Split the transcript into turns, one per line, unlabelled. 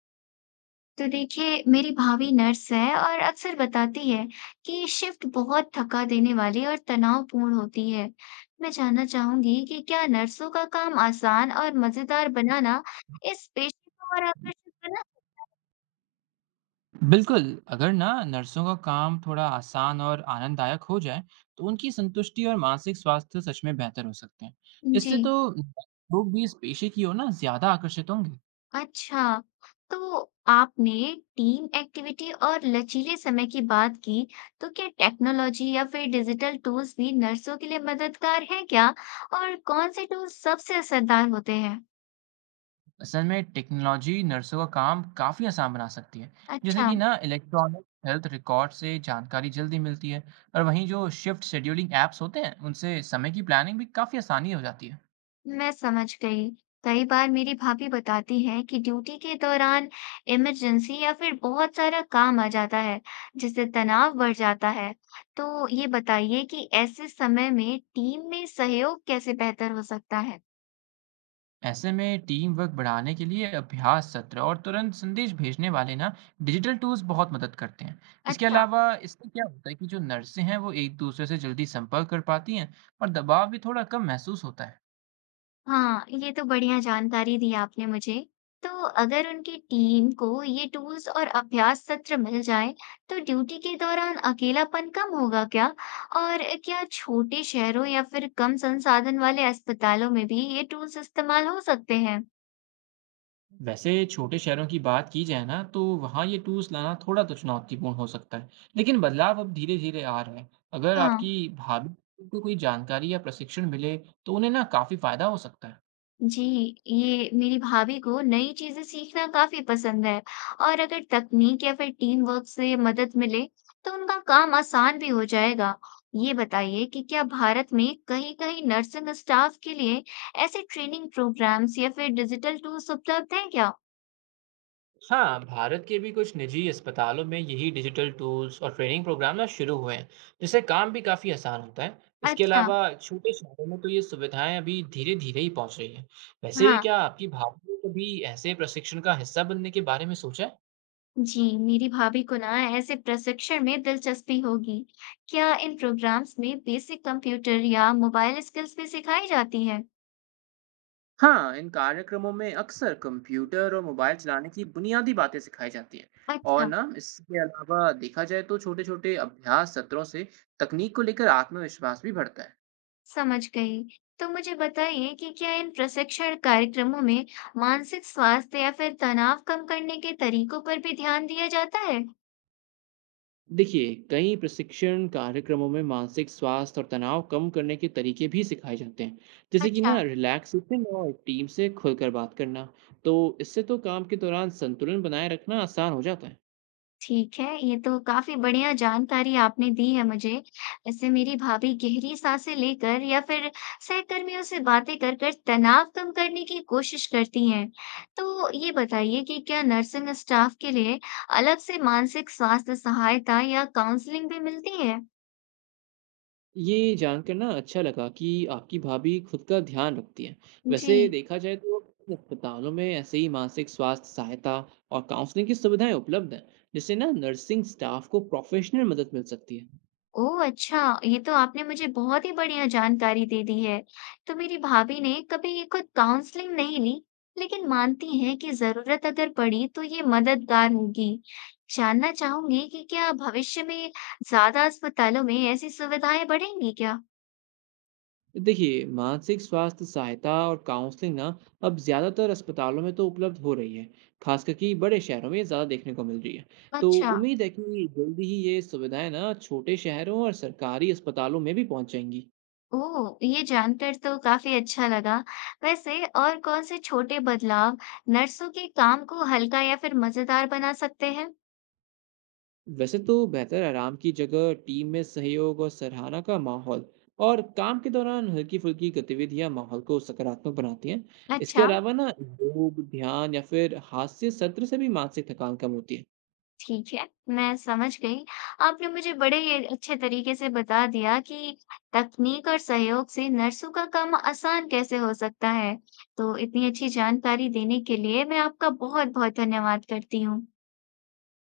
तो देखिए, मेरी भाभी नर्स है और अक्सर बताती है कि शिफ्ट बहुत थका देने वाली और तनावपूर्ण होती है। मैं जानना चाहूंगी कि क्या नर्सों का काम आसान और मजेदार बनाना इस पेशे को और आकर्षक बना?
बिल्कुल, अगर ना नर्सों का काम थोड़ा आसान और आनंददायक हो जाए, तो उनकी संतुष्टि और मानसिक स्वास्थ्य सच में बेहतर हो सकते हैं। इससे
जी।
तो लोग भी इस पेशे की ओर ना ज़्यादा आकर्षित होंगे।
अच्छा। तो आपने टीम एक्टिविटी और लचीले समय की बात की, तो क्या टेक्नोलॉजी या फिर डिजिटल टूल्स भी नर्सों के लिए मददगार है क्या? और कौन से टूल्स सबसे असरदार होते हैं?
असल में टेक्नोलॉजी नर्सों का काम काफ़ी आसान बना सकती है, जैसे
अच्छा।
कि ना इलेक्ट्रॉनिक हेल्थ रिकॉर्ड से जानकारी जल्दी मिलती है और वहीं जो शिफ्ट शेड्यूलिंग ऐप्स होते हैं, उनसे समय की प्लानिंग भी काफ़ी आसानी हो जाती है।
मैं समझ गई। कई बार मेरी भाभी बताती है कि ड्यूटी के दौरान इमरजेंसी या फिर बहुत सारा काम आ जाता है, जिससे तनाव बढ़ जाता है। तो ये बताइए कि ऐसे समय में टीम में सहयोग कैसे बेहतर हो सकता है?
ऐसे में टीम वर्क बढ़ाने के लिए अभ्यास सत्र और तुरंत संदेश भेजने वाले ना डिजिटल टूल्स बहुत मदद करते हैं। इसके
अच्छा।
अलावा इससे क्या होता है कि जो नर्सें हैं वो एक दूसरे से जल्दी संपर्क कर पाती हैं और दबाव भी थोड़ा कम महसूस होता है।
हाँ, ये तो बढ़िया जानकारी दी आपने मुझे। तो अगर उनकी टीम को ये टूल्स और अभ्यास सत्र मिल जाए, तो ड्यूटी के दौरान अकेलापन कम होगा क्या? और क्या छोटे शहरों या फिर कम संसाधन वाले अस्पतालों में भी ये टूल्स इस्तेमाल हो सकते हैं?
वैसे छोटे शहरों की बात की जाए ना तो वहाँ ये टूल्स लाना थोड़ा तो चुनौतीपूर्ण हो सकता है, लेकिन बदलाव अब धीरे धीरे आ रहा है। अगर
हाँ।
आपकी भाभी को कोई जानकारी या प्रशिक्षण मिले तो उन्हें ना काफी फायदा हो सकता है।
जी, ये मेरी भाभी को नई चीज़ें सीखना काफ़ी पसंद है और अगर तकनीक या फिर टीम वर्क से मदद मिले तो उनका काम आसान भी हो जाएगा। ये बताइए कि क्या भारत में कहीं-कहीं नर्सिंग स्टाफ के लिए ऐसे ट्रेनिंग प्रोग्राम्स या फिर डिजिटल टूल्स उपलब्ध हैं क्या?
हाँ, भारत के भी कुछ निजी अस्पतालों में यही डिजिटल टूल्स और ट्रेनिंग प्रोग्राम ना शुरू हुए हैं, जिससे काम भी काफ़ी आसान होता है। इसके
अच्छा।
अलावा छोटे शहरों में तो ये सुविधाएं अभी धीरे धीरे ही पहुंच रही हैं। वैसे
हाँ।
क्या आपकी भाभी ने कभी ऐसे प्रशिक्षण का हिस्सा बनने के बारे में सोचा है?
जी, मेरी भाभी को ना ऐसे प्रशिक्षण में दिलचस्पी होगी। क्या इन प्रोग्राम्स में बेसिक कंप्यूटर या मोबाइल स्किल्स भी सिखाई जाती है?
हाँ, इन कार्यक्रमों में अक्सर कंप्यूटर और मोबाइल चलाने की बुनियादी बातें सिखाई जाती हैं। और
अच्छा।
ना इसके अलावा देखा जाए तो छोटे छोटे अभ्यास सत्रों से तकनीक को लेकर आत्मविश्वास भी बढ़ता है।
समझ गई। तो मुझे बताइए कि क्या इन प्रशिक्षण कार्यक्रमों में मानसिक स्वास्थ्य या फिर तनाव कम करने के तरीकों पर भी ध्यान दिया जाता है?
देखिए, कई प्रशिक्षण कार्यक्रमों में मानसिक स्वास्थ्य और तनाव कम करने के तरीके भी सिखाए जाते हैं, जैसे कि
अच्छा।
ना रिलैक्सेशन और टीम से खुलकर बात करना। तो इससे तो काम के दौरान संतुलन बनाए रखना आसान हो जाता है।
ठीक है, ये तो काफी बढ़िया जानकारी आपने दी है मुझे। ऐसे मेरी भाभी गहरी सांसें लेकर या फिर सहकर्मियों से बातें कर कर तनाव कम करने की कोशिश करती हैं। तो ये बताइए कि क्या नर्सिंग स्टाफ के लिए अलग से मानसिक स्वास्थ्य सहायता या काउंसलिंग भी मिलती है?
ये जानकर ना अच्छा लगा कि आपकी भाभी खुद का ध्यान रखती है।
जी।
वैसे देखा जाए तो अस्पतालों में ऐसे ही मानसिक स्वास्थ्य सहायता और काउंसलिंग की सुविधाएं उपलब्ध हैं, जिससे ना नर्सिंग स्टाफ को प्रोफेशनल मदद मिल सकती है।
ओह! अच्छा, ये तो आपने मुझे बहुत ही बढ़िया जानकारी दे दी है। तो मेरी भाभी ने कभी ये खुद काउंसलिंग नहीं ली, लेकिन मानती हैं कि ज़रूरत अगर पड़ी तो ये मददगार होगी। जानना चाहूंगी कि क्या भविष्य में ज़्यादा अस्पतालों में ऐसी सुविधाएं बढ़ेंगी क्या?
देखिए, मानसिक स्वास्थ्य सहायता और काउंसलिंग ना अब ज़्यादातर अस्पतालों में तो उपलब्ध हो रही है, खासकर कि बड़े शहरों में ये ज़्यादा देखने को मिल रही है। तो
अच्छा।
उम्मीद है कि जल्दी ही ये सुविधाएं ना छोटे शहरों और सरकारी अस्पतालों में भी पहुंच जाएंगी।
ओह! ये जानकर तो काफ़ी अच्छा लगा। वैसे और कौन से छोटे बदलाव नर्सों के काम को हल्का या फिर मज़ेदार बना सकते हैं?
वैसे तो बेहतर आराम की जगह, टीम में सहयोग और सराहना का माहौल और काम के दौरान हल्की फुल्की गतिविधियां माहौल को सकारात्मक बनाती हैं। इसके
अच्छा।
अलावा ना योग, ध्यान या फिर हास्य सत्र से भी मानसिक थकान कम होती है।
ठीक है, मैं समझ गई। आपने मुझे बड़े अच्छे तरीके से बता दिया कि तकनीक और सहयोग से नर्सों का काम आसान कैसे हो सकता है। तो इतनी अच्छी जानकारी देने के लिए मैं आपका बहुत-बहुत धन्यवाद करती हूँ।